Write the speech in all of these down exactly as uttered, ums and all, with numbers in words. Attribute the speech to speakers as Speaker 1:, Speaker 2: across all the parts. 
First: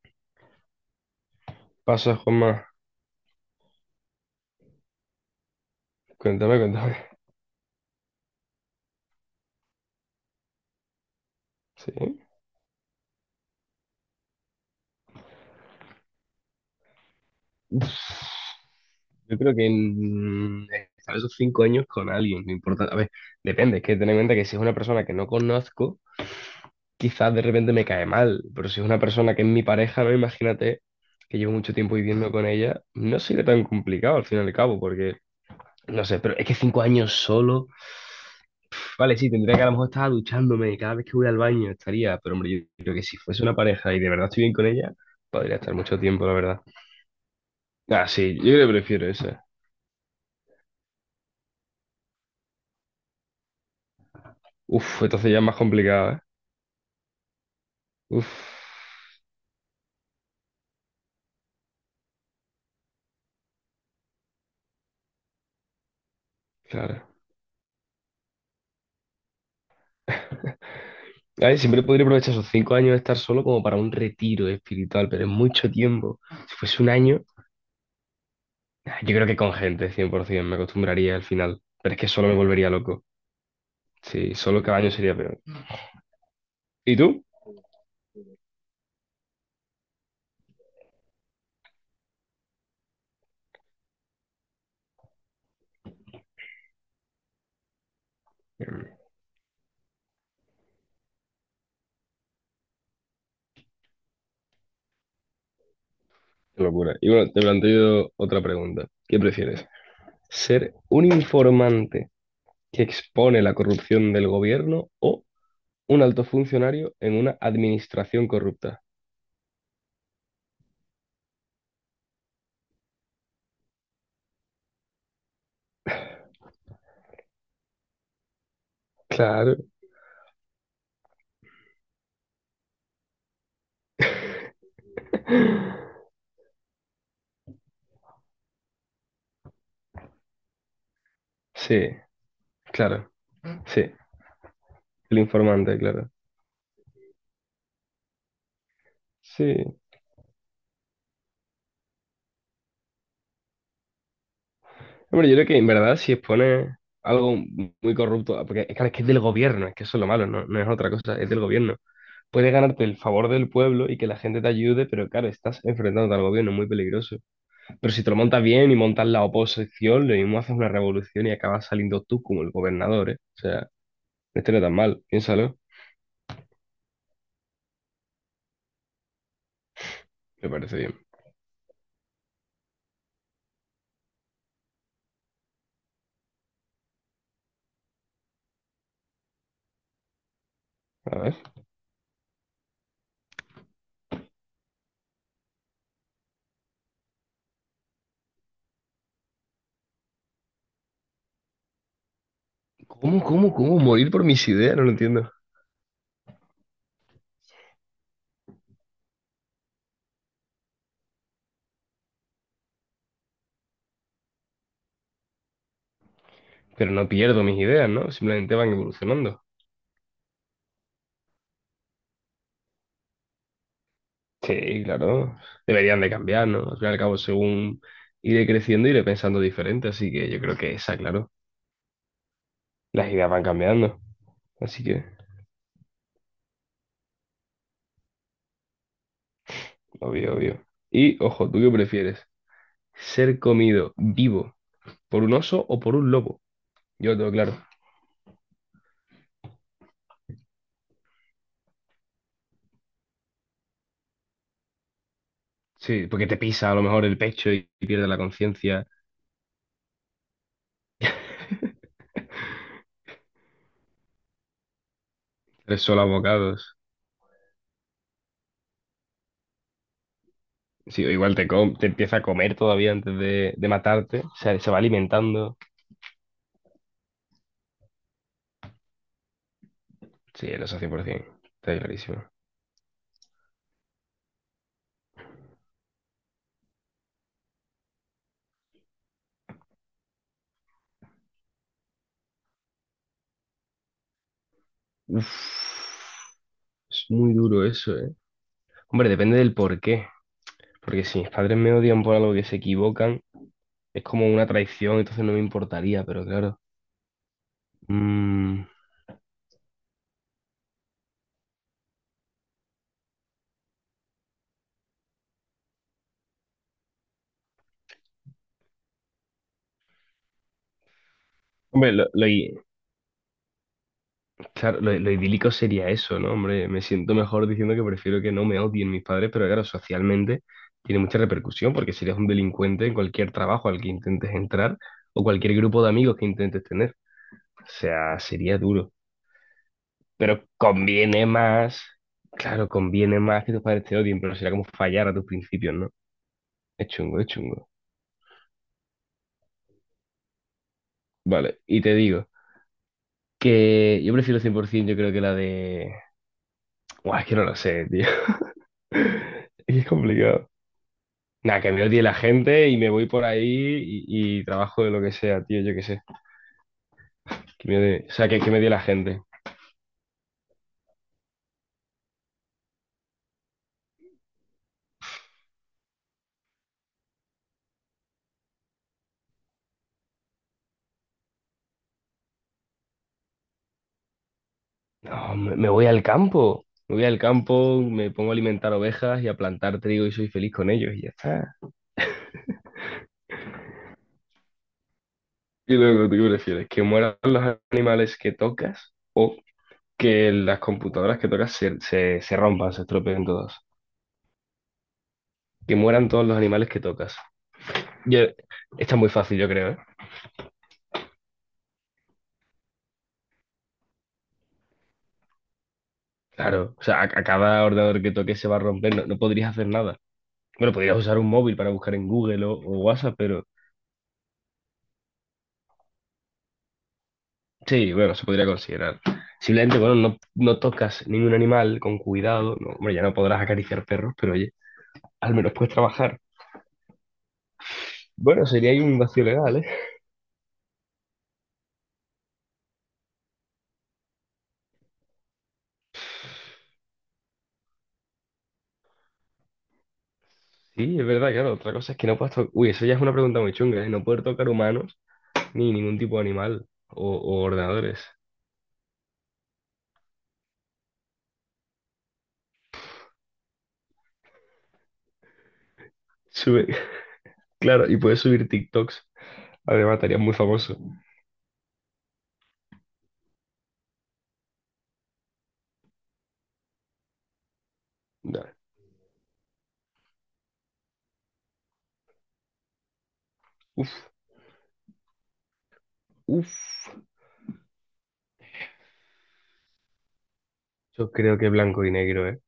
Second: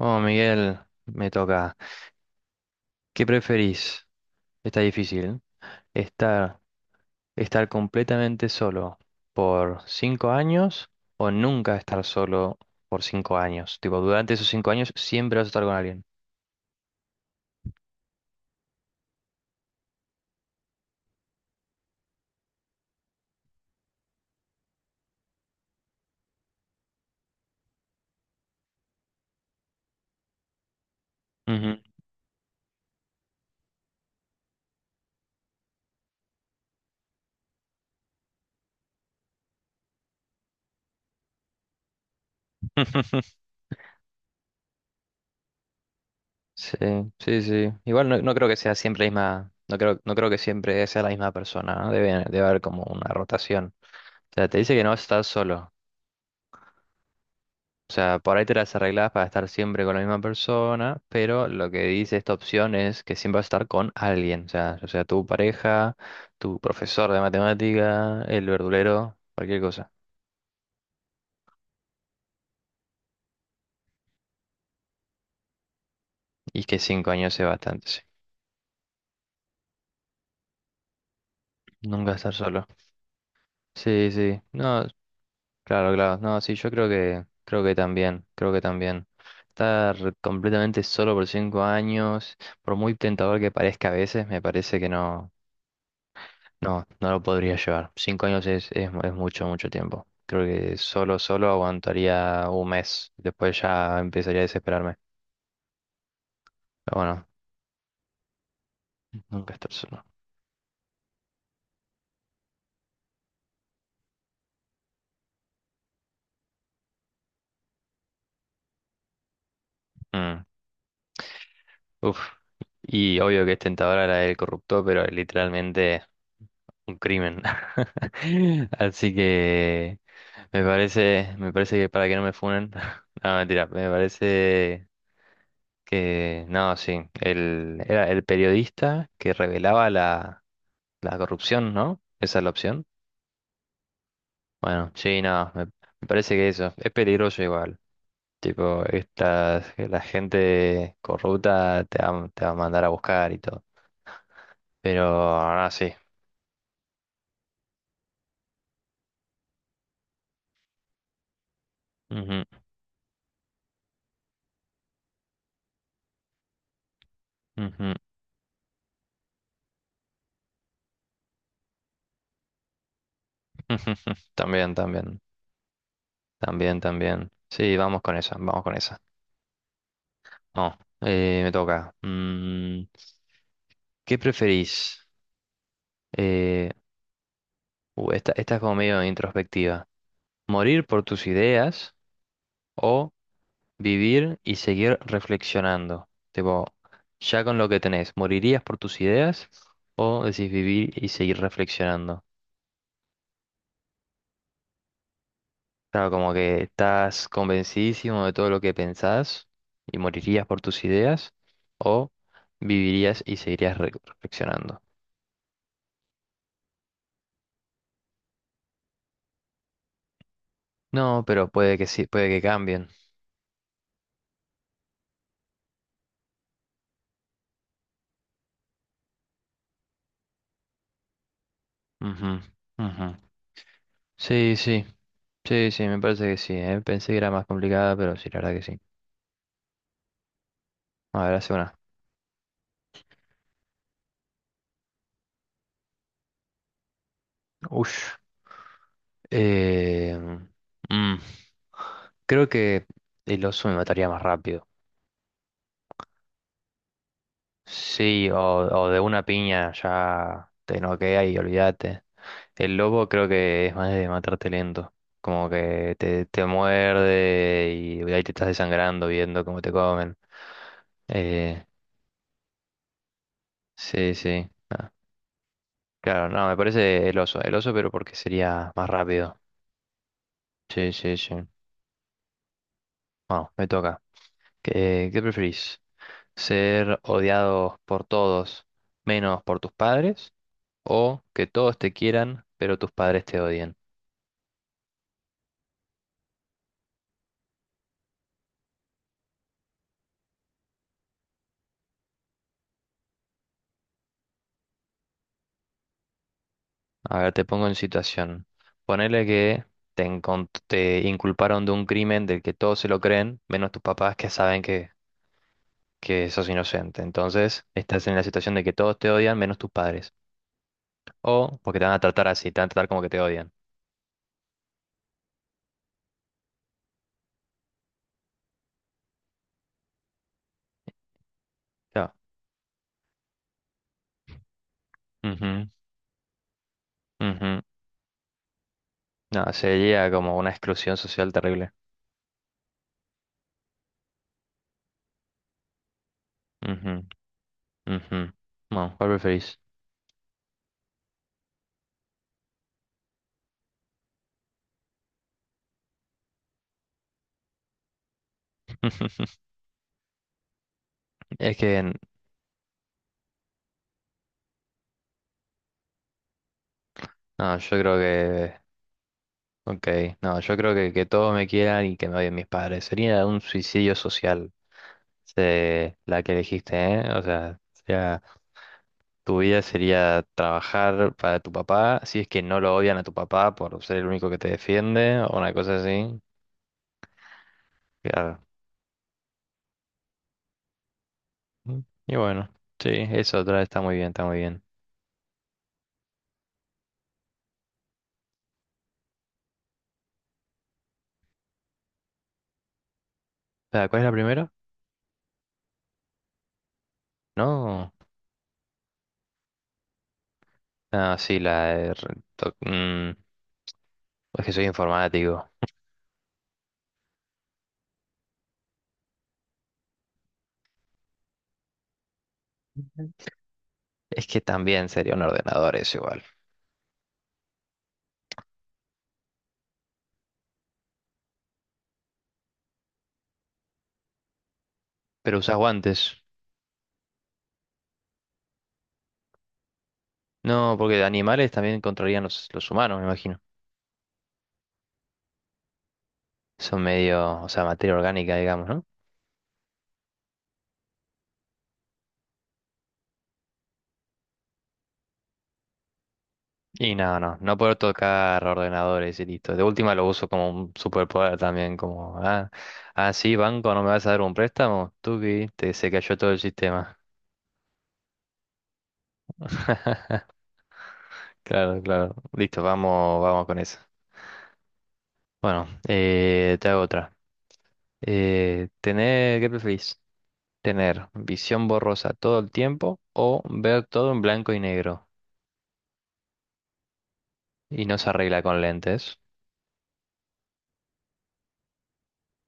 Speaker 1: Oh, Miguel, me toca.
Speaker 2: Pasa, Juanma.
Speaker 1: ¿Qué preferís? Está difícil.
Speaker 2: Cuéntame,
Speaker 1: ¿Estar,
Speaker 2: cuéntame.
Speaker 1: estar completamente solo por cinco años o nunca estar
Speaker 2: Sí.
Speaker 1: solo por cinco años? Tipo, durante esos cinco años siempre vas a estar con alguien.
Speaker 2: Uf, yo creo que en estar esos cinco años con alguien, no importa. A ver, depende, es que ten en cuenta que si es una persona que no conozco, quizás de repente me cae mal, pero si es una persona que es mi pareja, no imagínate que llevo mucho
Speaker 1: Ujú.
Speaker 2: tiempo viviendo con ella, no sería tan complicado al fin y al cabo, porque no sé, pero es que cinco años solo, vale, sí, tendría que a lo mejor estar duchándome cada vez que voy al baño, estaría, pero hombre, yo creo que si fuese una pareja y de verdad estoy bien con ella, podría estar mucho tiempo, la verdad.
Speaker 1: Sí, sí, sí.
Speaker 2: Ah,
Speaker 1: Igual no, no
Speaker 2: sí, yo
Speaker 1: creo que
Speaker 2: creo que
Speaker 1: sea siempre
Speaker 2: prefiero
Speaker 1: la
Speaker 2: esa.
Speaker 1: misma, no creo, no creo que siempre sea la misma persona, ¿no? Debe, debe haber como una rotación. O sea, te dice que no vas a
Speaker 2: Uf,
Speaker 1: estar
Speaker 2: entonces ya es más
Speaker 1: solo.
Speaker 2: complicado, ¿eh?
Speaker 1: O sea,
Speaker 2: Uf,
Speaker 1: por ahí te las arreglas para estar siempre con la misma persona, pero lo que dice esta opción es que siempre vas a estar con alguien, o sea, o sea, tu pareja, tu
Speaker 2: claro.
Speaker 1: profesor de matemática, el verdulero, cualquier cosa.
Speaker 2: Ay, siempre podría aprovechar esos cinco años de estar solo como para un retiro espiritual, pero es mucho tiempo. Si
Speaker 1: Y que
Speaker 2: fuese un
Speaker 1: cinco
Speaker 2: año,
Speaker 1: años es bastante, sí.
Speaker 2: ah, yo creo que con gente, cien por ciento, me acostumbraría al final. Pero es que
Speaker 1: Nunca
Speaker 2: solo
Speaker 1: estar
Speaker 2: me
Speaker 1: solo.
Speaker 2: volvería loco.
Speaker 1: Sí,
Speaker 2: Sí,
Speaker 1: sí.
Speaker 2: solo cada
Speaker 1: No,
Speaker 2: año sería peor.
Speaker 1: claro, claro. No, sí, yo creo
Speaker 2: ¿Y tú?
Speaker 1: que, creo que también, creo que también. Estar completamente solo por cinco años, por muy tentador que parezca a veces, me parece que no. No, no lo podría llevar. Cinco años es, es,
Speaker 2: Mm.
Speaker 1: mu- es mucho, mucho tiempo. Creo que solo, solo aguantaría un mes. Después ya empezaría a desesperarme.
Speaker 2: Qué locura.
Speaker 1: Pero
Speaker 2: Y
Speaker 1: bueno,
Speaker 2: bueno, te planteo otra pregunta. ¿Qué
Speaker 1: nunca
Speaker 2: prefieres?
Speaker 1: estar solo.
Speaker 2: ¿Ser un informante que expone la corrupción del gobierno o un alto funcionario en una administración corrupta?
Speaker 1: Mm. Uf. Y obvio que es tentadora la del corrupto, pero literalmente un crimen. Así
Speaker 2: Claro.
Speaker 1: que me parece, me parece que para que no me funen. No, mentira, me parece que no, sí. El, era el periodista que revelaba la La corrupción,
Speaker 2: Sí,
Speaker 1: ¿no? Esa es la opción.
Speaker 2: claro. Sí,
Speaker 1: Bueno,
Speaker 2: el
Speaker 1: sí, no, me,
Speaker 2: informante,
Speaker 1: me
Speaker 2: claro.
Speaker 1: parece que eso es peligroso igual. Tipo, esta,
Speaker 2: Sí.
Speaker 1: la gente corrupta te va, te va a mandar a buscar y todo. Pero
Speaker 2: Hombre, yo creo que en
Speaker 1: ahora sí.
Speaker 2: verdad si expone algo muy corrupto, porque claro, es que es del gobierno, es que eso es lo malo, no, no es otra cosa, es del gobierno.
Speaker 1: Ujú,
Speaker 2: Puedes ganarte el favor del pueblo y que la gente te ayude, pero claro, estás enfrentándote al gobierno, es muy peligroso.
Speaker 1: ujú. Ujú.
Speaker 2: Pero si te lo montas bien y montas la oposición, lo mismo haces una revolución y acabas saliendo tú como el gobernador, ¿eh? O sea, no estaría tan
Speaker 1: También,
Speaker 2: mal,
Speaker 1: también,
Speaker 2: piénsalo,
Speaker 1: también, también. Sí, vamos con esa, vamos con esa.
Speaker 2: me parece
Speaker 1: No,
Speaker 2: bien.
Speaker 1: eh, me toca. Mm, ¿qué preferís? Eh, uh, esta, esta es como medio introspectiva. ¿Morir por
Speaker 2: A
Speaker 1: tus
Speaker 2: ver.
Speaker 1: ideas o vivir y seguir reflexionando? Tipo, ya con lo que tenés, ¿morirías por tus ideas o decís vivir y seguir reflexionando?
Speaker 2: ¿Cómo, cómo, cómo? Morir por mis ideas, no lo entiendo.
Speaker 1: Claro, como que estás convencidísimo de todo lo que pensás y morirías por tus ideas o vivirías y seguirías re- reflexionando.
Speaker 2: Pero no pierdo mis ideas, ¿no? Simplemente van evolucionando.
Speaker 1: No, pero puede que sí, puede que cambien.
Speaker 2: Sí, claro. Deberían de cambiar, ¿no? Al fin y al cabo, según iré creciendo, iré pensando diferente. Así que yo creo que esa, claro.
Speaker 1: Ujú, ujú.
Speaker 2: Las ideas van cambiando.
Speaker 1: Sí, sí,
Speaker 2: Así que,
Speaker 1: sí, sí, me parece que sí, ¿eh? Pensé que era más complicada, pero sí, la verdad que sí.
Speaker 2: obvio, obvio. Y,
Speaker 1: A ver,
Speaker 2: ojo,
Speaker 1: hace
Speaker 2: ¿tú qué
Speaker 1: una.
Speaker 2: prefieres? ¿Ser comido vivo por un oso o por un lobo? Yo lo tengo claro.
Speaker 1: Ush. Eh, mm, creo que el oso me mataría más rápido.
Speaker 2: Sí, porque te pisa a lo mejor el pecho y pierdes la
Speaker 1: Sí, o,
Speaker 2: conciencia.
Speaker 1: o de una piña ya te noquea y olvídate. El lobo creo que es más de matarte lento. Como
Speaker 2: Tres
Speaker 1: que
Speaker 2: solos
Speaker 1: te, te
Speaker 2: bocados.
Speaker 1: muerde y ahí te estás desangrando viendo cómo te comen.
Speaker 2: Sí, o igual te,
Speaker 1: Eh,
Speaker 2: com- te empieza a comer todavía antes de, de
Speaker 1: sí,
Speaker 2: matarte. O
Speaker 1: sí.
Speaker 2: sea, se va
Speaker 1: Ah,
Speaker 2: alimentando.
Speaker 1: claro, no, me parece el oso. El oso, pero porque sería más rápido.
Speaker 2: Sí, eso
Speaker 1: Sí, sí,
Speaker 2: cien por ciento.
Speaker 1: sí.
Speaker 2: Está clarísimo.
Speaker 1: Bueno, me toca. ¿Qué, qué preferís? ¿Ser odiado por todos menos por tus padres? ¿O que todos te quieran pero tus padres te odien?
Speaker 2: Uf, es muy duro eso, ¿eh? Hombre, depende del por qué. Porque si mis padres me odian por algo que se equivocan, es como una traición, entonces no me importaría, pero claro.
Speaker 1: A ver, te pongo en situación.
Speaker 2: Mm.
Speaker 1: Ponele que te, encon- te inculparon de un crimen del que todos se lo creen, menos tus papás que saben que, que sos inocente. Entonces, estás en la situación de que todos te odian menos tus padres. O porque te
Speaker 2: Hombre,
Speaker 1: van a
Speaker 2: lo,
Speaker 1: tratar
Speaker 2: lo,
Speaker 1: así, te van a tratar como que te odian.
Speaker 2: claro, lo, lo idílico sería eso, ¿no? Hombre, me siento mejor diciendo que prefiero que no me odien mis padres, pero claro, socialmente tiene mucha repercusión porque
Speaker 1: No,
Speaker 2: serías un delincuente en cualquier trabajo al que intentes entrar o cualquier
Speaker 1: ujú,
Speaker 2: grupo de amigos que intentes tener.
Speaker 1: ujú.
Speaker 2: O sea, sería duro.
Speaker 1: No, sería como
Speaker 2: Pero
Speaker 1: una exclusión
Speaker 2: conviene
Speaker 1: social terrible.
Speaker 2: más, claro, conviene más que tus padres te odien, pero será como fallar a tus principios, ¿no? Es
Speaker 1: Ujú.
Speaker 2: chungo, es chungo.
Speaker 1: Ujú. No, ¿cuál preferís?
Speaker 2: Vale, y te digo que yo prefiero cien por ciento, yo creo que la de... Buah, es que no lo sé, tío. Es que es complicado.
Speaker 1: Es
Speaker 2: Nada, que me
Speaker 1: que,
Speaker 2: odie la gente y me voy por ahí y, y trabajo de lo que sea, tío, yo qué sé.
Speaker 1: no,
Speaker 2: Que
Speaker 1: yo
Speaker 2: me
Speaker 1: creo
Speaker 2: odie- o sea, que, que me
Speaker 1: que,
Speaker 2: odie la gente.
Speaker 1: ok, no, yo creo que que todos me quieran y que me odien mis padres. Sería un suicidio social, se- la que elegiste, ¿eh? O sea, sería- tu vida sería trabajar para tu papá, si es que no lo odian a tu papá por ser el único que te defiende
Speaker 2: No,
Speaker 1: o una
Speaker 2: me, me
Speaker 1: cosa
Speaker 2: voy al
Speaker 1: así.
Speaker 2: campo. Me voy al campo, me pongo a
Speaker 1: Claro.
Speaker 2: alimentar ovejas y a plantar trigo y soy feliz con ellos y ya está.
Speaker 1: Mm, y bueno, sí, eso otra está muy bien, está muy bien.
Speaker 2: Y luego, ¿tú qué prefieres? ¿Que mueran los animales que tocas o que las computadoras que tocas se, se, se rompan, se estropeen todas?
Speaker 1: Ah, ¿cuál es la primera?
Speaker 2: Que mueran todos los animales que tocas.
Speaker 1: No,
Speaker 2: Yo, esta es muy fácil, yo creo, ¿eh?
Speaker 1: ah, sí, la de re- to- mm, es que soy informático.
Speaker 2: Claro, o sea, a, a cada ordenador que toques se va a romper, no no podrías hacer nada. Bueno, podrías usar un móvil para buscar en Google o, o WhatsApp, pero
Speaker 1: Es que también sería un ordenador eso igual.
Speaker 2: sí, bueno, se podría considerar. Simplemente, bueno, no no tocas ningún animal con cuidado. No, hombre, ya no podrás acariciar perros, pero oye, al
Speaker 1: Pero
Speaker 2: menos
Speaker 1: usas
Speaker 2: puedes
Speaker 1: guantes.
Speaker 2: trabajar. Bueno, sería ahí un vacío legal, ¿eh?
Speaker 1: No, porque de animales también controlarían los, los humanos, me imagino. Son medio, o sea, materia orgánica, digamos, ¿no?
Speaker 2: Sí, es verdad, claro. Otra cosa es que no puedes tocar. Uy, eso ya es una pregunta muy chunga, ¿eh? No poder tocar humanos ni ningún tipo de animal
Speaker 1: Y
Speaker 2: o,
Speaker 1: no, no,
Speaker 2: o
Speaker 1: no puedo
Speaker 2: ordenadores.
Speaker 1: tocar ordenadores y listo. De última lo uso como un superpoder también, como, ah, ah, sí, banco, ¿no me vas a dar un préstamo? Tuki, te se cayó todo el
Speaker 2: Sube,
Speaker 1: sistema.
Speaker 2: claro, y puedes subir TikToks. Además, estarías muy famoso.
Speaker 1: Claro, claro. Listo, vamos, vamos con eso. Bueno, eh, te hago otra.
Speaker 2: Dale.
Speaker 1: Eh, tener, ¿qué preferís? ¿Tener visión borrosa todo el tiempo o ver
Speaker 2: Uf,
Speaker 1: todo en blanco y negro
Speaker 2: uf.
Speaker 1: y no se arregla con lentes?
Speaker 2: Yo creo que blanco y negro, ¿eh?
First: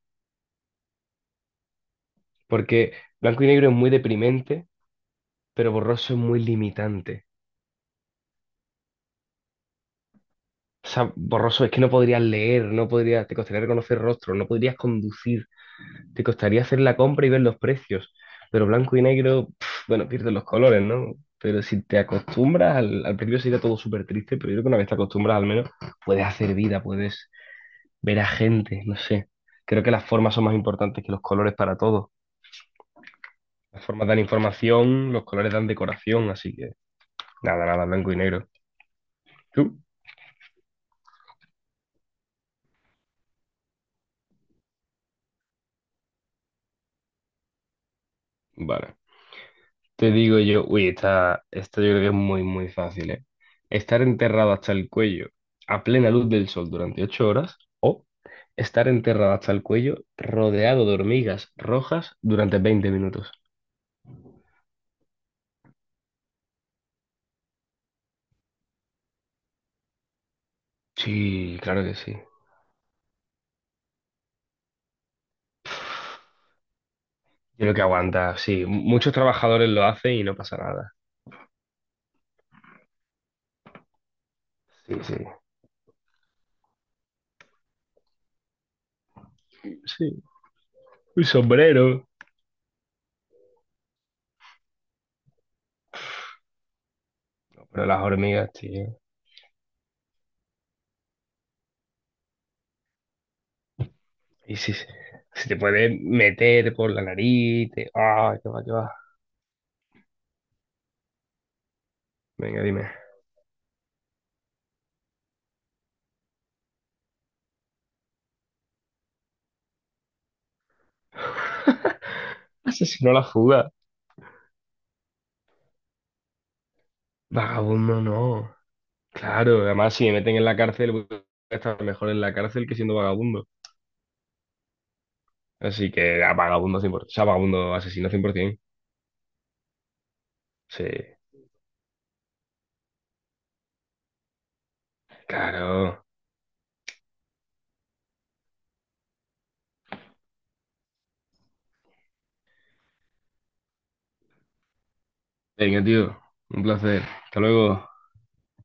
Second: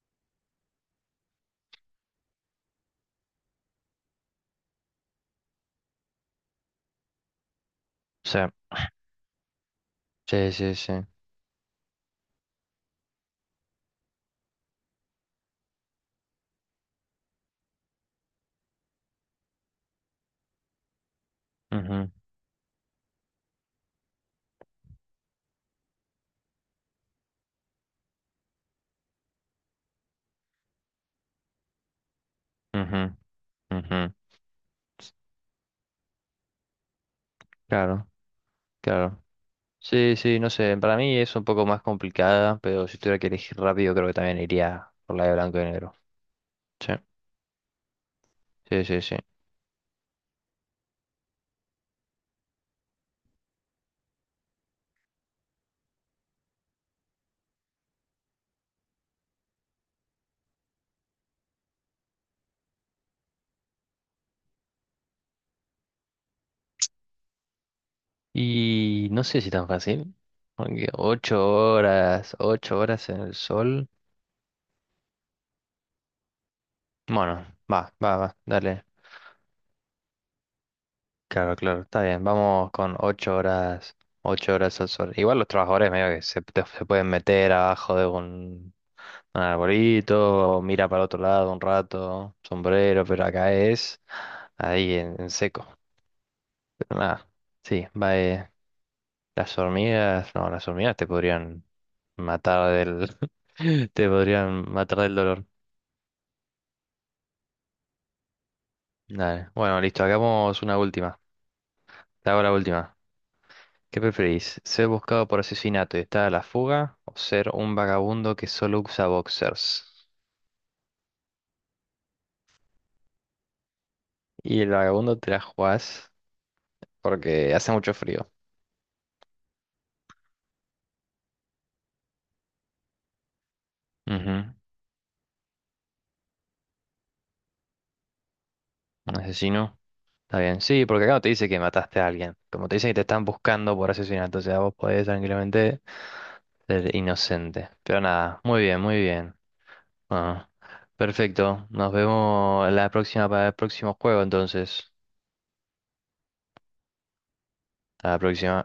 Speaker 2: Porque blanco y negro es muy deprimente, pero borroso es muy limitante.
Speaker 1: Sí, sí, sí,
Speaker 2: O
Speaker 1: sí.
Speaker 2: sea, borroso es que no podrías leer, no podrías, te costaría reconocer rostros, no podrías conducir, te costaría hacer la compra y ver los precios. Pero blanco y negro, pf, bueno, pierdes los colores, ¿no? Pero si te
Speaker 1: Ujú,
Speaker 2: acostumbras, al, al principio sería todo súper triste, pero yo creo que una vez te acostumbras al menos, puedes hacer vida, puedes ver a gente, no sé. Creo que las formas son más importantes que los colores para todo.
Speaker 1: ujú,
Speaker 2: Las
Speaker 1: ujú.
Speaker 2: formas dan información, los colores dan decoración, así que nada, nada,
Speaker 1: Claro,
Speaker 2: blanco y negro.
Speaker 1: claro.
Speaker 2: ¿Tú?
Speaker 1: Sí, sí, no sé, para mí es un poco más complicada, pero si tuviera que elegir rápido creo que también iría por la de blanco y negro. Sí, sí,
Speaker 2: Vale.
Speaker 1: sí, sí.
Speaker 2: Te digo yo, uy, esta, esta yo creo que es muy, muy fácil, ¿eh? Estar enterrado hasta el cuello a plena luz del sol durante ocho horas o estar enterrado hasta el cuello rodeado de hormigas rojas durante veinte minutos.
Speaker 1: Y no sé si tan fácil, porque ocho
Speaker 2: Sí, claro que sí. Yo
Speaker 1: horas, ocho horas en el sol. Bueno,
Speaker 2: creo que
Speaker 1: va, va, va,
Speaker 2: aguanta, sí.
Speaker 1: dale.
Speaker 2: Muchos trabajadores lo hacen y no pasa nada.
Speaker 1: Claro, claro, está bien. Vamos con ocho horas, ocho horas al
Speaker 2: Sí,
Speaker 1: sol.
Speaker 2: sí.
Speaker 1: Igual los trabajadores medio que se, te- se pueden meter abajo de un, un
Speaker 2: Sí,
Speaker 1: arbolito, o mira para otro
Speaker 2: un
Speaker 1: lado un
Speaker 2: sombrero.
Speaker 1: rato, sombrero, pero acá es ahí en, en seco. Pero nada,
Speaker 2: Pero
Speaker 1: sí,
Speaker 2: las
Speaker 1: va. eh,
Speaker 2: hormigas, tío.
Speaker 1: Las hormigas, no, las hormigas te podrían matar del... te
Speaker 2: Y
Speaker 1: podrían
Speaker 2: si,
Speaker 1: matar del dolor.
Speaker 2: si te puedes meter por la nariz, te... ¡Ah, qué va, qué va!
Speaker 1: Dale. Bueno, listo, hagamos una última. Te hago la
Speaker 2: Venga, dime.
Speaker 1: última. ¿Qué preferís? ¿Ser buscado por asesinato y estar a la fuga? ¿O ser un vagabundo que solo usa boxers?
Speaker 2: Asesinó la fuga.
Speaker 1: Y el vagabundo te la jugás porque hace mucho
Speaker 2: Vagabundo
Speaker 1: frío.
Speaker 2: no. Claro, además si me meten en la cárcel, voy a estar mejor en la cárcel que siendo vagabundo.
Speaker 1: Ujú.
Speaker 2: Así que a vagabundo cien por ciento. O sea, vagabundo asesino cien por ciento.
Speaker 1: Un asesino. Está bien. Sí,
Speaker 2: Sí,
Speaker 1: porque acá no te dice que mataste a alguien. Como te dicen que te están buscando por asesinato. O sea, vos podés tranquilamente
Speaker 2: claro.
Speaker 1: ser inocente. Pero nada, muy bien, muy bien. Ah, perfecto. Nos vemos la próxima para el próximo juego, entonces.
Speaker 2: Venga, tío. Un placer. Hasta luego.
Speaker 1: A la próxima.